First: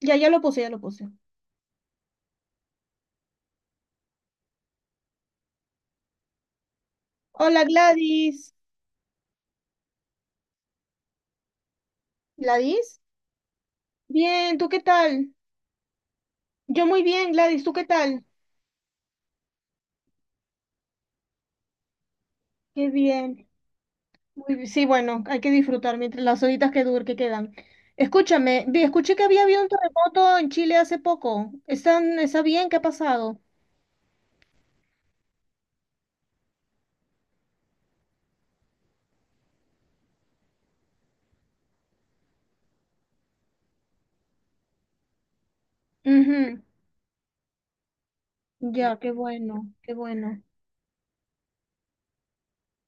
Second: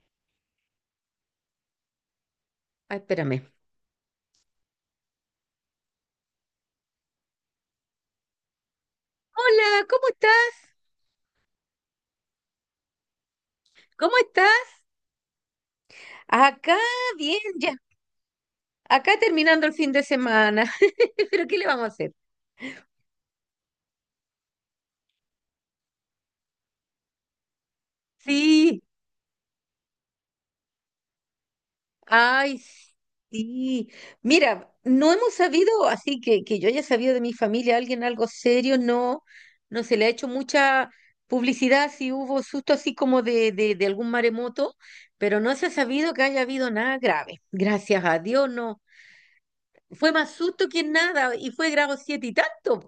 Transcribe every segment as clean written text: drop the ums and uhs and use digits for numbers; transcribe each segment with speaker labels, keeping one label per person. Speaker 1: Ya, ya lo puse, ya lo puse.
Speaker 2: Ay, espérame.
Speaker 1: Hola, Gladys.
Speaker 2: Hola, ¿cómo estás?
Speaker 1: ¿Gladys?
Speaker 2: ¿Cómo
Speaker 1: Bien,
Speaker 2: estás?
Speaker 1: ¿tú qué tal?
Speaker 2: Acá,
Speaker 1: Yo muy bien,
Speaker 2: bien,
Speaker 1: Gladys,
Speaker 2: ya.
Speaker 1: ¿tú qué tal?
Speaker 2: Acá terminando el fin de semana. Pero ¿qué le vamos a hacer?
Speaker 1: Qué bien. Sí, bueno, hay que disfrutar mientras las horitas que quedan. Escúchame,
Speaker 2: Sí,
Speaker 1: escuché que había habido un terremoto en Chile hace poco. ¿Está
Speaker 2: ay,
Speaker 1: bien? ¿Qué ha pasado?
Speaker 2: sí. Mira, no hemos sabido, así que yo haya sabido de mi familia, alguien algo serio, no, no se le ha hecho mucha publicidad, si hubo susto así como de algún maremoto, pero no se ha sabido que haya
Speaker 1: Ujú.
Speaker 2: habido nada grave. Gracias a Dios, no.
Speaker 1: Ya, qué bueno, qué
Speaker 2: Fue más
Speaker 1: bueno.
Speaker 2: susto que nada y fue grado 7 y tanto.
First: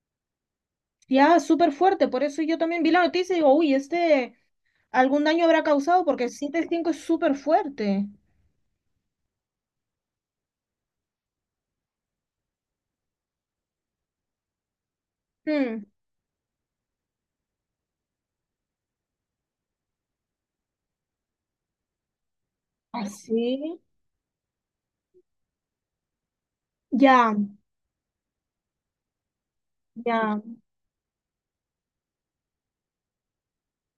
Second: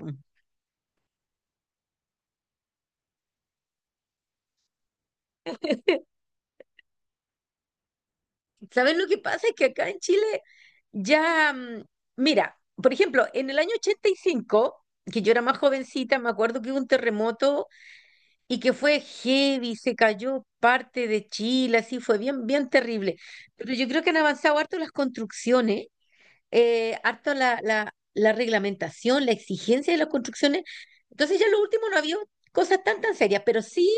Speaker 1: Ya, súper fuerte, por eso yo también vi la noticia y digo, uy, algún daño habrá causado porque el siete punto cinco es súper fuerte.
Speaker 2: ¿Sabes lo que pasa? Es que acá en Chile ya, mira, por ejemplo, en el año 85 que yo era más
Speaker 1: Mm.
Speaker 2: jovencita, me acuerdo que hubo un terremoto y que fue heavy, se cayó parte de Chile, así fue bien, bien
Speaker 1: ¿Ah,
Speaker 2: terrible. Pero
Speaker 1: sí?
Speaker 2: yo creo que han avanzado harto las construcciones, harto
Speaker 1: Ya.
Speaker 2: la reglamentación, la exigencia de las
Speaker 1: Ya.
Speaker 2: construcciones. Entonces ya en lo último no había cosas tan tan serias, pero sí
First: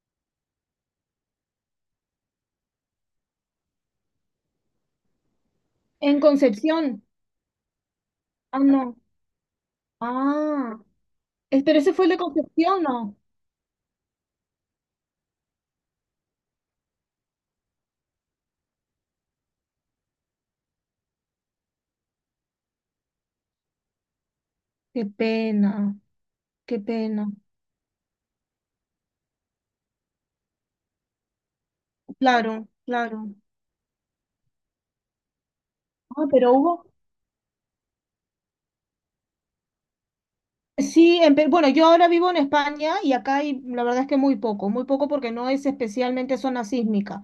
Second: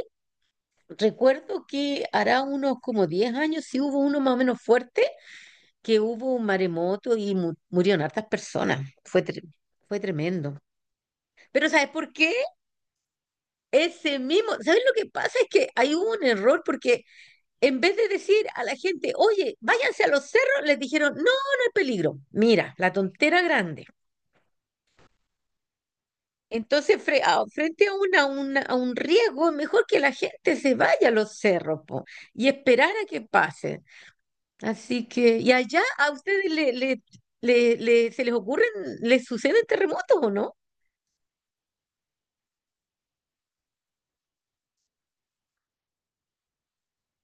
Speaker 2: recuerdo que hará unos como 10 años sí hubo uno más o menos fuerte que
Speaker 1: En
Speaker 2: hubo un
Speaker 1: Concepción.
Speaker 2: maremoto y murieron hartas
Speaker 1: Ah,
Speaker 2: personas.
Speaker 1: no.
Speaker 2: Fue tremendo.
Speaker 1: Ah.
Speaker 2: Pero
Speaker 1: Pero
Speaker 2: ¿sabes
Speaker 1: ese fue el
Speaker 2: por
Speaker 1: de
Speaker 2: qué?
Speaker 1: Concepción, ¿no?
Speaker 2: Ese mismo. ¿Sabes lo que pasa? Es que hay un error porque en vez de decir a la gente, oye, váyanse a los cerros, les dijeron, no, no hay peligro. Mira, la tontera grande.
Speaker 1: Qué pena, qué
Speaker 2: Entonces,
Speaker 1: pena.
Speaker 2: frente a, a un riesgo, es mejor que la gente se vaya a los cerros po, y
Speaker 1: Claro,
Speaker 2: esperar a que
Speaker 1: claro.
Speaker 2: pase. Así que, ¿y allá a
Speaker 1: Ah,
Speaker 2: ustedes
Speaker 1: pero hubo.
Speaker 2: se les ocurren, les suceden terremotos o no?
Speaker 1: Sí, bueno, yo ahora vivo en España y acá hay, la verdad es que muy poco porque no es especialmente zona sísmica.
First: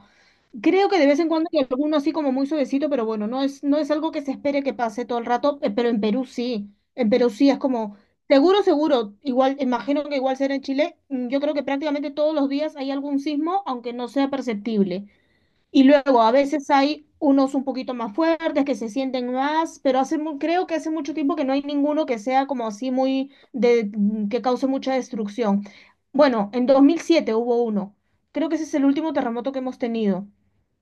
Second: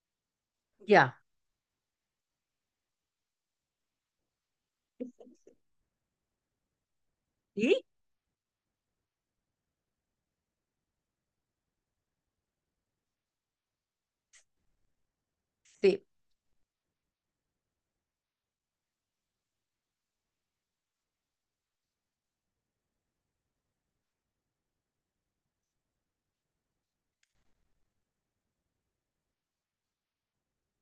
Speaker 1: Creo que de vez
Speaker 2: Ya.
Speaker 1: en cuando hay alguno así como muy suavecito, pero bueno, no es algo que se espere que pase todo el rato, pero en Perú sí, en Perú sí es
Speaker 2: Sí.
Speaker 1: como, seguro, seguro, igual, imagino que igual será en Chile, mm, yo creo que prácticamente todos los días hay algún sismo, aunque no sea perceptible. Y
Speaker 2: Sí,
Speaker 1: luego a veces hay unos un poquito más fuertes que se sienten más, pero creo que hace mucho tiempo que no hay ninguno que sea como así mm, que cause mucha destrucción. Bueno, en 2007 hubo uno. Creo que ese es el último terremoto que hemos tenido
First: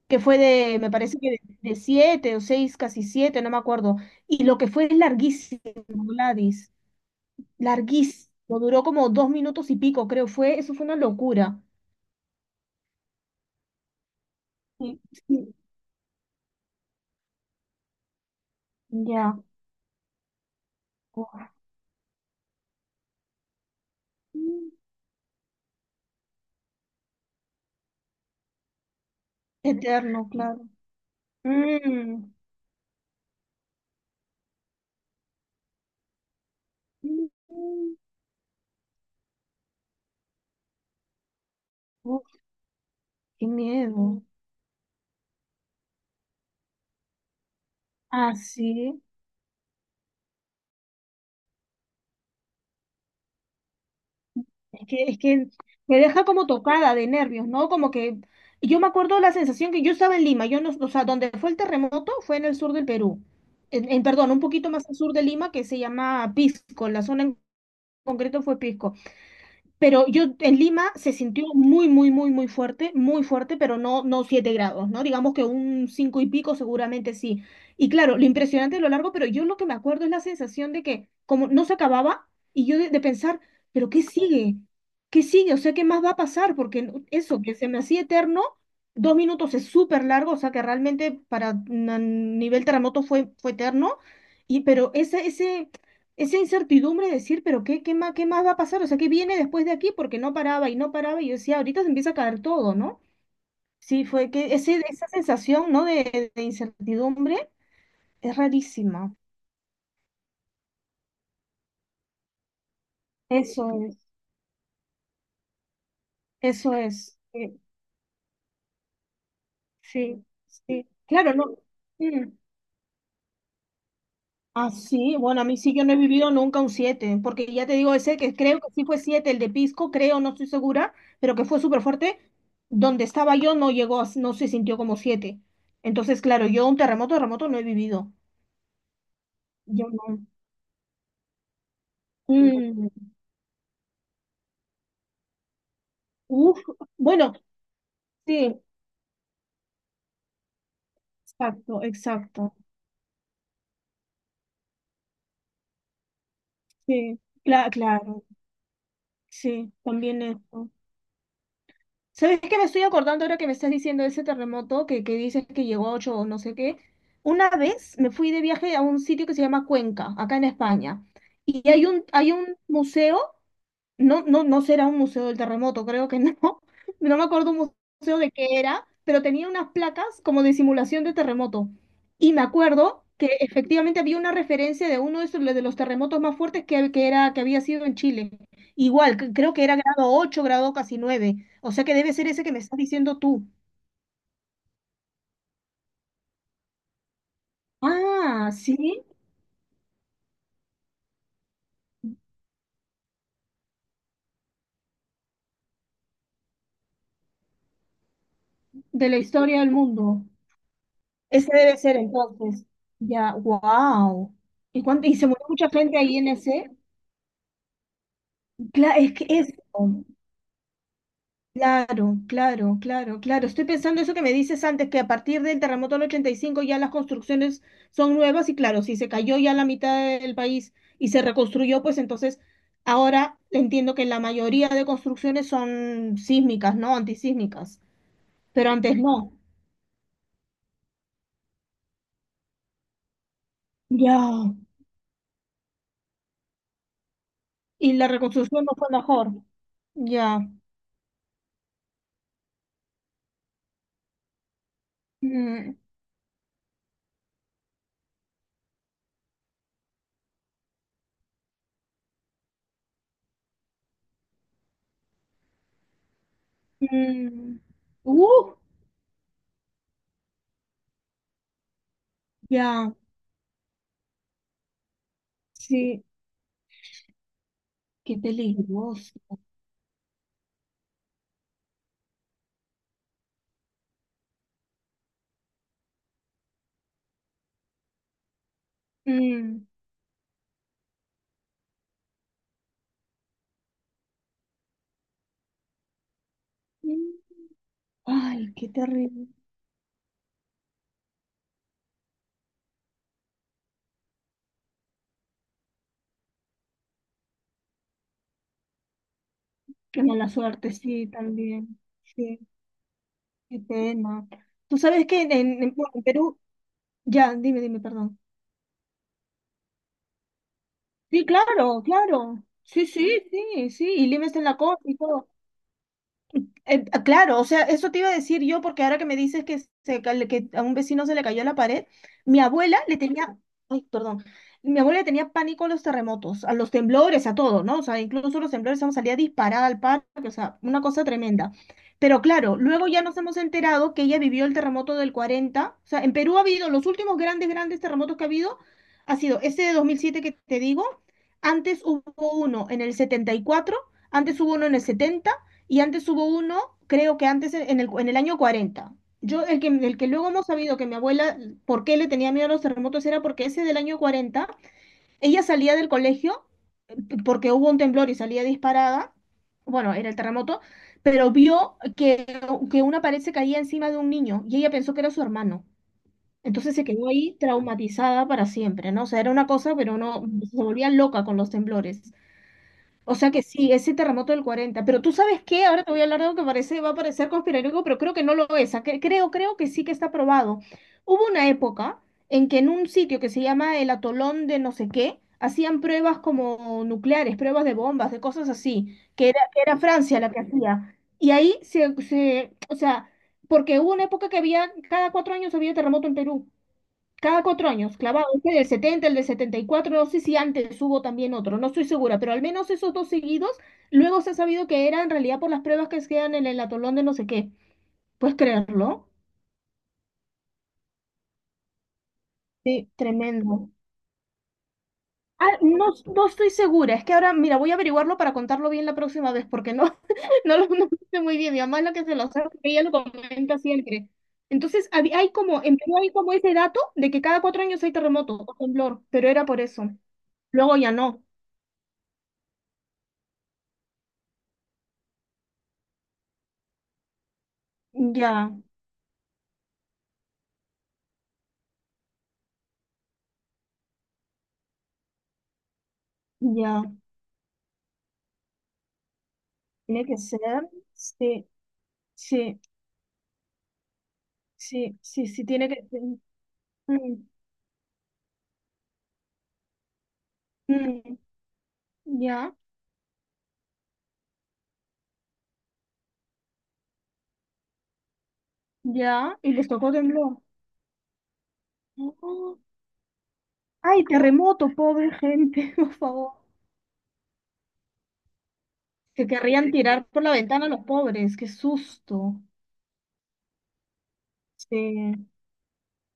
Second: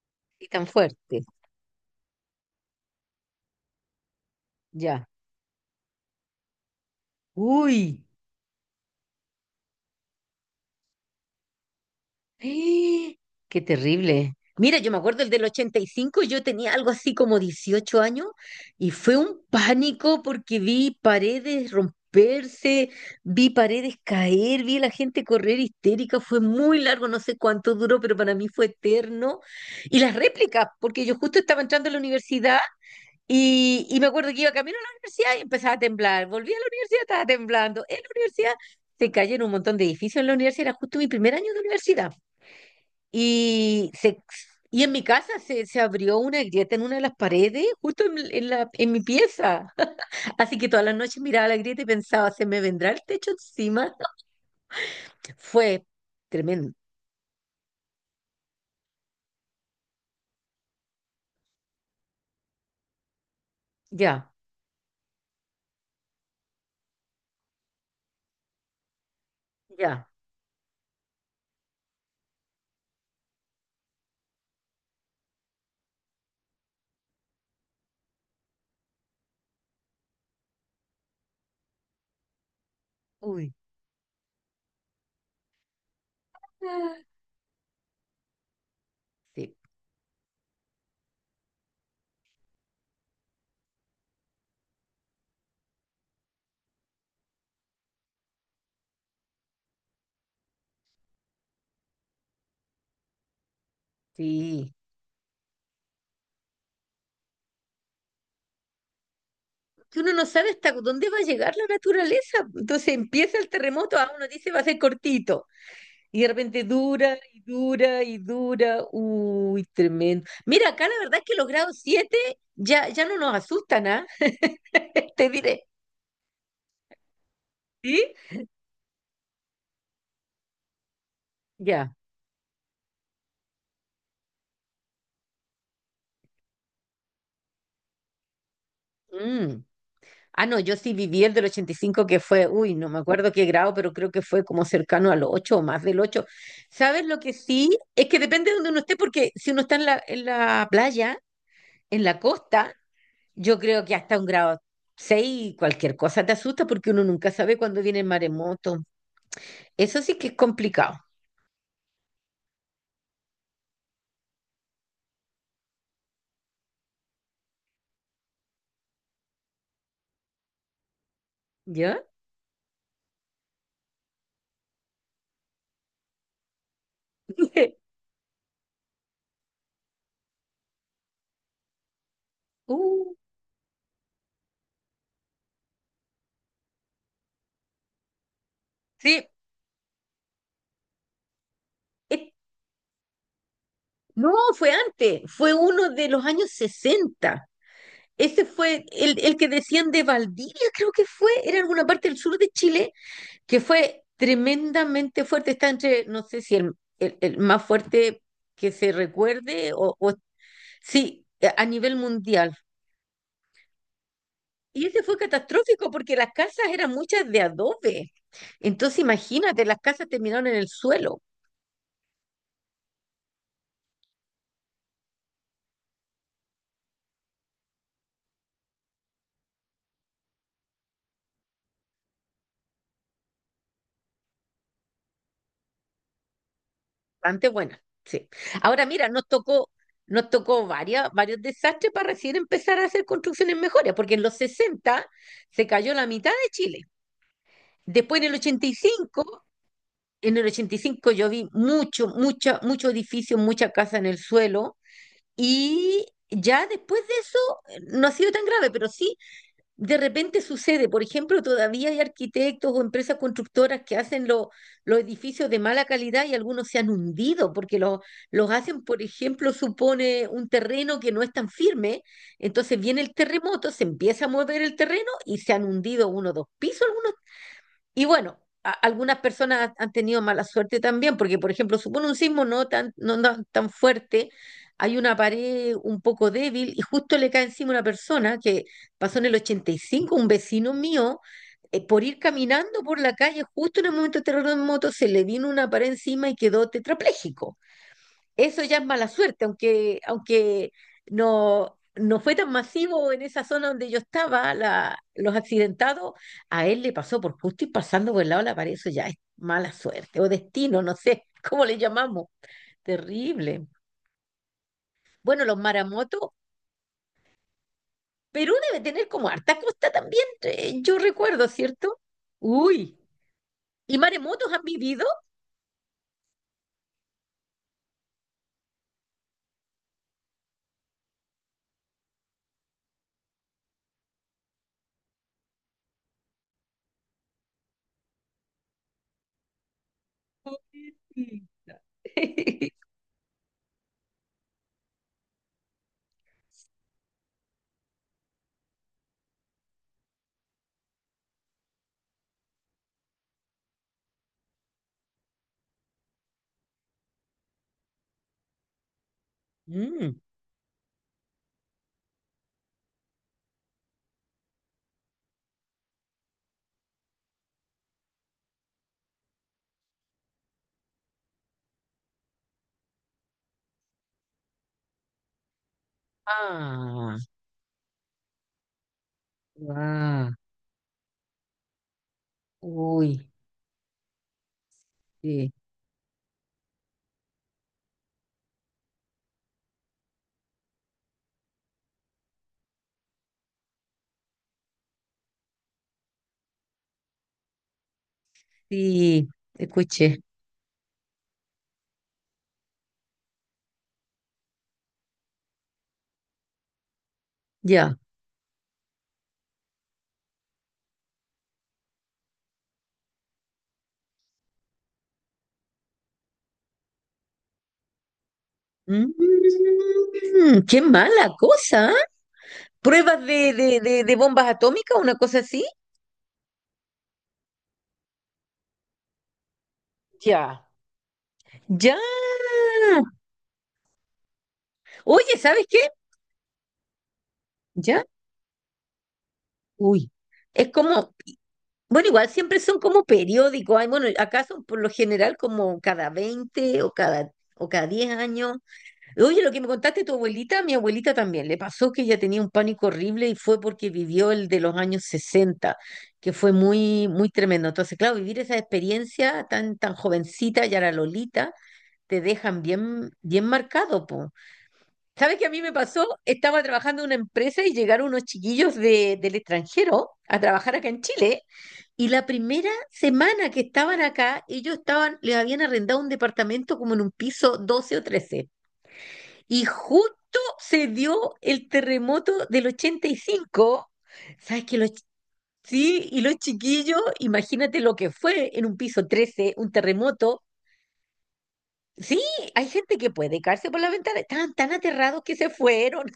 Speaker 1: que
Speaker 2: y tan
Speaker 1: me parece
Speaker 2: fuerte.
Speaker 1: que de siete o seis, casi siete, no me acuerdo. Y lo que fue es
Speaker 2: Ya.
Speaker 1: larguísimo, Gladys,
Speaker 2: Uy,
Speaker 1: larguísimo, duró como dos minutos y pico, creo, eso fue una locura.
Speaker 2: ¡eh! qué terrible. Mira, yo me
Speaker 1: Sí,
Speaker 2: acuerdo el del
Speaker 1: sí,
Speaker 2: 85, yo tenía algo así como 18 años y fue un
Speaker 1: ya.
Speaker 2: pánico porque vi paredes romperse, vi paredes caer,
Speaker 1: Mm,
Speaker 2: vi a la gente correr histérica, fue muy largo, no sé cuánto duró, pero para mí fue eterno. Y las
Speaker 1: eterno,
Speaker 2: réplicas,
Speaker 1: claro.
Speaker 2: porque yo justo estaba entrando a la
Speaker 1: Mm,
Speaker 2: universidad. Y me acuerdo que iba camino a la universidad y empezaba a temblar. Volví a la universidad, estaba
Speaker 1: mm,
Speaker 2: temblando.
Speaker 1: mm.
Speaker 2: En la universidad se cayeron un montón de edificios en la universidad. Era justo mi primer año de universidad.
Speaker 1: Uf, qué
Speaker 2: Y, se,
Speaker 1: miedo.
Speaker 2: y en mi casa se abrió una grieta en una de las paredes, justo en,
Speaker 1: Ah,
Speaker 2: en la, en mi
Speaker 1: sí.
Speaker 2: pieza. Así que todas las noches miraba la grieta y pensaba, ¿se me vendrá el techo encima?
Speaker 1: Es que
Speaker 2: Fue
Speaker 1: me deja como
Speaker 2: tremendo.
Speaker 1: tocada de nervios, ¿no? Como que yo me acuerdo la sensación que yo estaba en Lima, yo no, o sea, donde fue el terremoto fue en el sur del Perú,
Speaker 2: Ya,
Speaker 1: perdón, un poquito más al sur de Lima que se llama Pisco, la zona en concreto fue Pisco. Pero
Speaker 2: ya.
Speaker 1: yo en Lima se sintió muy, muy, muy, muy fuerte, pero no, no 7 grados, ¿no? Digamos que un 5 y pico seguramente sí. Y claro, lo impresionante de lo largo, pero yo lo que me acuerdo es la sensación de que como no se acababa y yo de pensar,
Speaker 2: Uy.
Speaker 1: pero ¿qué sigue? ¿Qué sigue? O sea, ¿qué más va a pasar? Porque
Speaker 2: Ah,
Speaker 1: no- eso, que se me hacía eterno, dos
Speaker 2: sí,
Speaker 1: minutos es súper largo, o sea que realmente nivel terremoto fue, fue eterno, y, pero ese esa incertidumbre de decir, pero qué, qué más va a pasar, o sea, qué viene después de aquí, porque no paraba y no paraba, y yo decía, ahorita se empieza a caer todo, ¿no? Sí, fue que
Speaker 2: sí.
Speaker 1: esa sensación, ¿no? De incertidumbre es rarísima.
Speaker 2: Que uno no sabe hasta dónde va a llegar la naturaleza. Entonces empieza el
Speaker 1: Eso
Speaker 2: terremoto,
Speaker 1: es,
Speaker 2: ah, uno dice va a ser cortito, y de repente
Speaker 1: eso
Speaker 2: dura
Speaker 1: es.
Speaker 2: y dura y dura. Uy, tremendo.
Speaker 1: Sí,
Speaker 2: Mira,
Speaker 1: sí.
Speaker 2: acá la verdad es que
Speaker 1: Claro,
Speaker 2: los
Speaker 1: no.
Speaker 2: grados 7
Speaker 1: Mm.
Speaker 2: ya, ya no nos asustan, ¿ah?
Speaker 1: Ah, sí,
Speaker 2: Te
Speaker 1: bueno, a mí
Speaker 2: diré,
Speaker 1: sí que no he vivido nunca un siete, porque ya te digo,
Speaker 2: ¿sí?
Speaker 1: ese que creo que sí fue 7 el de Pisco, creo, no estoy segura, pero que fue súper
Speaker 2: Ya.
Speaker 1: fuerte, donde estaba yo no llegó, no se sintió como 7. Entonces, claro, yo un terremoto, terremoto no he vivido.
Speaker 2: Mm.
Speaker 1: Yo no.
Speaker 2: Ah, no, yo sí viví el del 85 que fue, uy, no me
Speaker 1: Mm,
Speaker 2: acuerdo qué grado, pero creo que fue como cercano al 8 o más del 8.
Speaker 1: uf,
Speaker 2: ¿Sabes lo que
Speaker 1: bueno,
Speaker 2: sí? Es que depende de
Speaker 1: sí,
Speaker 2: donde uno esté, porque si uno está en la playa,
Speaker 1: exacto,
Speaker 2: en la
Speaker 1: exacto.
Speaker 2: costa, yo creo que hasta un grado 6 cualquier cosa te asusta porque uno
Speaker 1: Sí,
Speaker 2: nunca sabe cuándo viene el
Speaker 1: claro,
Speaker 2: maremoto.
Speaker 1: sí,
Speaker 2: Eso sí
Speaker 1: también
Speaker 2: que es
Speaker 1: eso.
Speaker 2: complicado,
Speaker 1: ¿Sabes qué me estoy acordando ahora que me estás diciendo ese terremoto que dices que llegó a 8 o no sé qué? Una vez me fui de viaje a un sitio que se llama Cuenca, acá en España, y
Speaker 2: ¿ya?
Speaker 1: hay un museo no, no, no será un museo del terremoto, creo que no. No me acuerdo un museo de qué era, pero tenía unas placas como de simulación de terremoto. Y me acuerdo
Speaker 2: Uh,
Speaker 1: que efectivamente había una referencia de uno de, esos, de los terremotos más fuertes que era, que había sido en Chile. Igual,
Speaker 2: sí.
Speaker 1: creo que era grado 8 grado casi nueve. O sea que debe ser
Speaker 2: Eh,
Speaker 1: ese que me estás diciendo tú.
Speaker 2: no, fue antes, fue uno de los años 60. Ese
Speaker 1: Ah,
Speaker 2: fue
Speaker 1: sí,
Speaker 2: el que decían de Valdivia, creo que fue, era alguna parte del sur de Chile, que fue tremendamente fuerte. Está entre, no sé si el más fuerte que se
Speaker 1: de la historia del
Speaker 2: recuerde o
Speaker 1: mundo.
Speaker 2: sí,
Speaker 1: Ese
Speaker 2: a
Speaker 1: debe
Speaker 2: nivel
Speaker 1: ser
Speaker 2: mundial.
Speaker 1: entonces. Ya, wow. ¿Y
Speaker 2: Y ese
Speaker 1: cuánto, y
Speaker 2: fue
Speaker 1: se murió mucha
Speaker 2: catastrófico
Speaker 1: gente
Speaker 2: porque
Speaker 1: ahí en
Speaker 2: las casas
Speaker 1: ese?
Speaker 2: eran muchas de adobe.
Speaker 1: Cla-
Speaker 2: Entonces,
Speaker 1: es que es
Speaker 2: imagínate, las
Speaker 1: oh,
Speaker 2: casas terminaron en el suelo.
Speaker 1: claro, claro, claro, claro. Estoy pensando eso que me dices antes, que a partir del terremoto del 85 ya las construcciones son nuevas y claro, si se cayó ya la mitad del país y se reconstruyó, pues entonces ahora entiendo que la mayoría de construcciones son sísmicas, ¿no?
Speaker 2: Bastante
Speaker 1: Antisísmicas,
Speaker 2: buena, sí.
Speaker 1: pero
Speaker 2: Ahora
Speaker 1: antes
Speaker 2: mira, nos
Speaker 1: no.
Speaker 2: tocó, nos tocó varias, varios desastres para recién empezar a hacer construcciones mejores, porque en los
Speaker 1: Ya.
Speaker 2: 60 se cayó la mitad de Chile.
Speaker 1: Y la
Speaker 2: Después en el
Speaker 1: reconstrucción
Speaker 2: ochenta
Speaker 1: no
Speaker 2: y
Speaker 1: fue mejor.
Speaker 2: cinco, en
Speaker 1: Ya.
Speaker 2: el 85 yo vi mucho, mucha, mucho edificio, mucha casa en el suelo.
Speaker 1: Mm,
Speaker 2: Y ya después de eso no ha sido tan grave, pero sí de repente sucede. Por ejemplo, todavía hay arquitectos o empresas constructoras que hacen los edificios de mala calidad y algunos se han hundido
Speaker 1: mm.
Speaker 2: porque los
Speaker 1: Uh,
Speaker 2: hacen, por ejemplo, supone un terreno que no es tan firme. Entonces
Speaker 1: ya.
Speaker 2: viene el terremoto, se empieza a mover el terreno y se han
Speaker 1: Sí,
Speaker 2: hundido uno o dos pisos algunos y
Speaker 1: qué
Speaker 2: bueno, algunas
Speaker 1: peligroso.
Speaker 2: personas han tenido mala suerte también, porque, por ejemplo, supone un sismo no tan fuerte, hay una pared un poco débil y justo le cae encima una persona. Que pasó en el
Speaker 1: Mm.
Speaker 2: 85, un vecino mío, por ir caminando por la calle, justo en el momento del terremoto, se le vino una pared encima y quedó
Speaker 1: Mm.
Speaker 2: tetrapléjico.
Speaker 1: Ay,
Speaker 2: Eso
Speaker 1: qué
Speaker 2: ya es mala
Speaker 1: terrible.
Speaker 2: suerte, aunque, no, no fue tan masivo en esa zona donde yo estaba, la, los accidentados, a él le pasó por justo y pasando por el lado de la pared, eso ya es mala
Speaker 1: Qué
Speaker 2: suerte o
Speaker 1: mala suerte,
Speaker 2: destino, no
Speaker 1: sí,
Speaker 2: sé cómo le
Speaker 1: también.
Speaker 2: llamamos,
Speaker 1: Sí, qué
Speaker 2: terrible.
Speaker 1: pena. Tú sabes que
Speaker 2: Bueno, los
Speaker 1: bueno, en
Speaker 2: maramotos,
Speaker 1: Perú, ya, dime, dime, perdón.
Speaker 2: Perú debe tener como harta costa también, yo
Speaker 1: Sí,
Speaker 2: recuerdo,
Speaker 1: claro,
Speaker 2: ¿cierto?
Speaker 1: claro. Sí,
Speaker 2: Uy,
Speaker 1: sí, sí, sí.
Speaker 2: ¿y
Speaker 1: Y Lima está en
Speaker 2: maremotos
Speaker 1: la
Speaker 2: han
Speaker 1: costa y
Speaker 2: vivido?
Speaker 1: todo. Ah, claro, o sea, eso te iba a decir yo, porque ahora que me dices que, que a un vecino se le cayó la pared, mi abuela le tenía, ay, perdón, mi abuela le tenía pánico a los terremotos, a los temblores, a todo, ¿no? O sea, incluso los temblores, vamos, salía disparada al parque, o sea, una cosa
Speaker 2: Sí.
Speaker 1: tremenda. Pero claro, luego ya nos hemos enterado que ella vivió el terremoto del cuarenta. O sea, en Perú ha habido, los últimos grandes, grandes terremotos que ha habido, ha sido ese de 2007 que te digo, antes hubo uno en el setenta y cuatro, antes hubo uno en el 70 y antes hubo uno, creo que antes en el año cuarenta. Yo, el que
Speaker 2: Mm.
Speaker 1: luego hemos sabido que mi abuela, por qué le tenía miedo a los terremotos, era porque ese del año 40 ella salía del colegio porque hubo un temblor y salía disparada, bueno, era el terremoto, pero vio que una pared se caía encima de un niño y ella pensó que era su hermano. Entonces se quedó
Speaker 2: Ah,
Speaker 1: ahí traumatizada para siempre, ¿no? O sea, era una cosa, pero no,
Speaker 2: ah,
Speaker 1: se volvía loca con los temblores. O
Speaker 2: uy,
Speaker 1: sea que sí, ese terremoto del 40. Pero tú sabes
Speaker 2: sí.
Speaker 1: qué, ahora te voy a hablar de algo que parece, va a parecer conspiranoico, pero creo que no lo es. Ah, creo, creo que sí que está probado. Hubo una época en que en un sitio que se llama el atolón de no sé qué, hacían pruebas como nucleares, pruebas de bombas, de cosas así,
Speaker 2: Sí,
Speaker 1: que era
Speaker 2: escuché.
Speaker 1: Francia la que hacía. Y ahí o sea, porque hubo una época que había, cada cuatro años había terremoto en Perú. Cada cuatro años,
Speaker 2: Ya.
Speaker 1: clavado, este del 70 el del 74, no sé si antes hubo también otro, no estoy segura, pero al menos esos dos seguidos, luego se ha sabido que era en realidad por las pruebas que quedan en el atolón de no sé qué. ¿Puedes creerlo?
Speaker 2: Mm, qué mala cosa, ¿ah?
Speaker 1: Sí,
Speaker 2: ¿Pruebas de,
Speaker 1: tremendo.
Speaker 2: de, de, de bombas atómicas, una cosa
Speaker 1: Ah,
Speaker 2: así?
Speaker 1: no, no estoy segura, es que ahora, mira, voy a averiguarlo para contarlo bien la próxima vez, porque no,
Speaker 2: Ya.
Speaker 1: no lo sé muy bien, mi mamá es la
Speaker 2: Ya.
Speaker 1: que se lo sabe, ella lo comenta siempre. Entonces, hay
Speaker 2: Oye,
Speaker 1: como,
Speaker 2: ¿sabes
Speaker 1: en
Speaker 2: qué?
Speaker 1: Perú hay como ese dato de que cada cuatro años hay
Speaker 2: Ya.
Speaker 1: terremoto o temblor, pero era por eso.
Speaker 2: Uy. Es
Speaker 1: Luego ya
Speaker 2: como,
Speaker 1: no,
Speaker 2: bueno, igual siempre son como periódicos. Ay, bueno, acá son por lo general como cada 20 o o cada 10
Speaker 1: ya.
Speaker 2: años. Oye, lo que me contaste tu abuelita, mi abuelita también, le pasó que ella tenía un pánico horrible y fue porque vivió el de los años 60, que fue
Speaker 1: Ya,
Speaker 2: muy, muy tremendo. Entonces, claro, vivir esa experiencia tan, tan
Speaker 1: tiene que
Speaker 2: jovencita,
Speaker 1: ser.
Speaker 2: ya la
Speaker 1: Sí,
Speaker 2: Lolita, te
Speaker 1: sí,
Speaker 2: dejan bien, bien marcado, po.
Speaker 1: sí, sí,
Speaker 2: ¿Sabes
Speaker 1: sí,
Speaker 2: qué a mí
Speaker 1: tiene
Speaker 2: me
Speaker 1: que ser.
Speaker 2: pasó? Estaba trabajando en una
Speaker 1: Mm,
Speaker 2: empresa y llegaron unos chiquillos de, del extranjero a trabajar acá en
Speaker 1: mm,
Speaker 2: Chile y la
Speaker 1: ya,
Speaker 2: primera semana que estaban acá, ellos estaban, les habían arrendado un departamento como en un piso 12 o 13.
Speaker 1: ya. Y
Speaker 2: Y
Speaker 1: les tocó
Speaker 2: justo
Speaker 1: temblor.
Speaker 2: se dio el terremoto
Speaker 1: Oh,
Speaker 2: del 85.
Speaker 1: ay,
Speaker 2: ¿Sabes
Speaker 1: terremoto,
Speaker 2: que
Speaker 1: pobre gente, por
Speaker 2: sí? Y
Speaker 1: favor.
Speaker 2: los chiquillos, imagínate lo que fue en un piso
Speaker 1: Se
Speaker 2: 13
Speaker 1: querrían
Speaker 2: un
Speaker 1: tirar por la
Speaker 2: terremoto.
Speaker 1: ventana los pobres, qué
Speaker 2: Sí,
Speaker 1: susto.
Speaker 2: hay gente que puede caerse por la ventana. Estaban tan aterrados
Speaker 1: Sí.
Speaker 2: que se fueron,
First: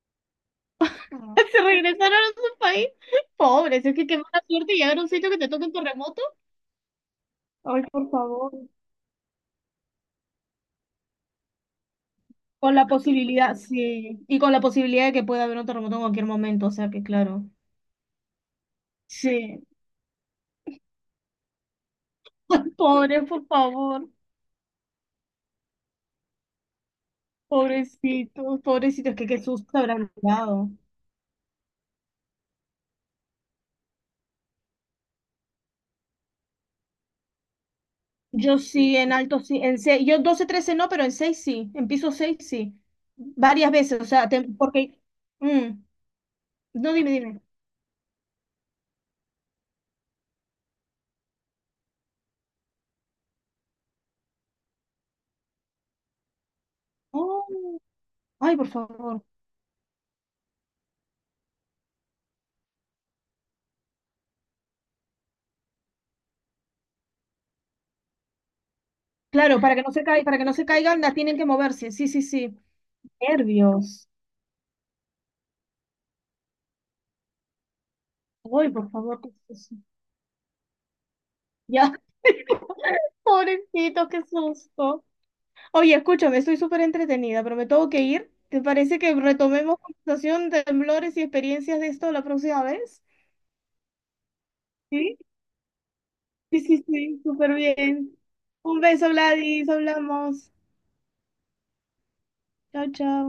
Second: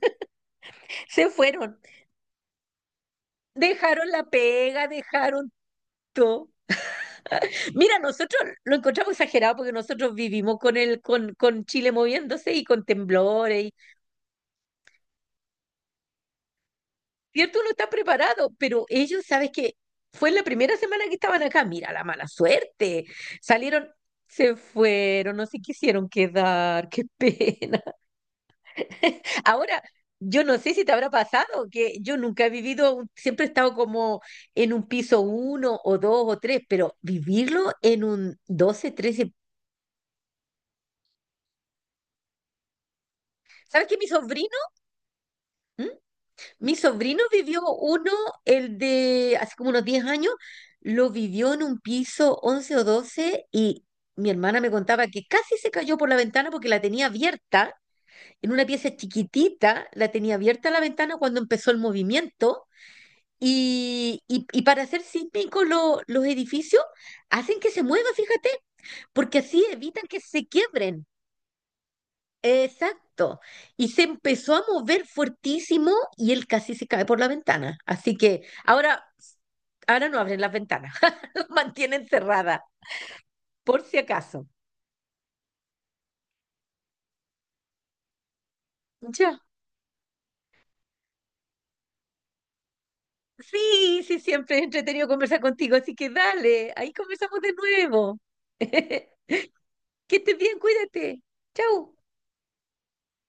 Speaker 1: Ah,
Speaker 2: se
Speaker 1: se
Speaker 2: fueron.
Speaker 1: regresaron a su país. Pobres, es que
Speaker 2: Dejaron
Speaker 1: qué
Speaker 2: la
Speaker 1: mala suerte
Speaker 2: pega,
Speaker 1: llegar a un sitio que te
Speaker 2: dejaron
Speaker 1: toque un terremoto.
Speaker 2: todo.
Speaker 1: Ay,
Speaker 2: Mira,
Speaker 1: por
Speaker 2: nosotros
Speaker 1: favor.
Speaker 2: lo encontramos exagerado porque nosotros vivimos con con Chile moviéndose y
Speaker 1: Con
Speaker 2: con
Speaker 1: la posibilidad,
Speaker 2: temblores.
Speaker 1: sí. Y con la posibilidad de que pueda haber un terremoto en cualquier momento, o sea que claro.
Speaker 2: Cierto, uno está preparado, pero ellos, ¿sabes
Speaker 1: Sí,
Speaker 2: qué? Fue en la primera semana que estaban acá. Mira, la mala
Speaker 1: ay,
Speaker 2: suerte.
Speaker 1: pobre, por
Speaker 2: Salieron,
Speaker 1: favor.
Speaker 2: se fueron, no se quisieron quedar. Qué pena.
Speaker 1: Pobrecitos, pobrecitos, que qué susto
Speaker 2: Ahora,
Speaker 1: habrán
Speaker 2: yo no
Speaker 1: dado.
Speaker 2: sé si te habrá pasado, que yo nunca he vivido, siempre he estado como en un piso uno o dos o tres, pero vivirlo en un
Speaker 1: Yo
Speaker 2: doce
Speaker 1: sí, en
Speaker 2: trece
Speaker 1: alto sí, en seis, yo 12 13 no, pero en 6 sí, en piso 6 sí. Varias
Speaker 2: ¿Sabes qué?
Speaker 1: veces, o
Speaker 2: Mi
Speaker 1: sea, te-
Speaker 2: sobrino.
Speaker 1: porque... mm,
Speaker 2: ¿Mm? Mi
Speaker 1: no, dime,
Speaker 2: sobrino
Speaker 1: dime.
Speaker 2: vivió uno, el de hace como unos 10 años, lo vivió en un piso 11 o 12 y mi hermana me contaba que casi se cayó por la ventana porque la tenía
Speaker 1: Oh,
Speaker 2: abierta, en
Speaker 1: ay,
Speaker 2: una
Speaker 1: por
Speaker 2: pieza
Speaker 1: favor.
Speaker 2: chiquitita, la tenía abierta la ventana cuando empezó el movimiento y para hacer sísmicos los edificios hacen que se mueva, fíjate, porque
Speaker 1: Claro,
Speaker 2: así
Speaker 1: para que no se
Speaker 2: evitan que
Speaker 1: caiga para que
Speaker 2: se
Speaker 1: no se caigan,
Speaker 2: quiebren.
Speaker 1: la tienen que moverse. Sí, sí, sí.
Speaker 2: Exacto. Y se
Speaker 1: Nervios.
Speaker 2: empezó a mover fuertísimo y él casi se cae por la ventana. Así que
Speaker 1: Ay, por
Speaker 2: ahora,
Speaker 1: favor, qué susto.
Speaker 2: ahora no abren las ventanas,
Speaker 1: Ya,
Speaker 2: mantienen cerrada, por si
Speaker 1: pobrecitos, qué
Speaker 2: acaso.
Speaker 1: susto. Oye, escúchame, estoy súper entretenida, pero me tengo que ir. ¿Te parece que
Speaker 2: Ya.
Speaker 1: retomemos conversación de temblores y experiencias de esto la próxima vez?
Speaker 2: Sí, sí, siempre es entretenido
Speaker 1: Sí,
Speaker 2: conversar contigo, así que
Speaker 1: sí,
Speaker 2: dale,
Speaker 1: sí,
Speaker 2: ahí
Speaker 1: sí,
Speaker 2: conversamos de
Speaker 1: súper bien.
Speaker 2: nuevo.
Speaker 1: Un beso, Gladys,
Speaker 2: Que estés
Speaker 1: hablamos.
Speaker 2: bien, cuídate. Chau.
Speaker 1: Chao, chao.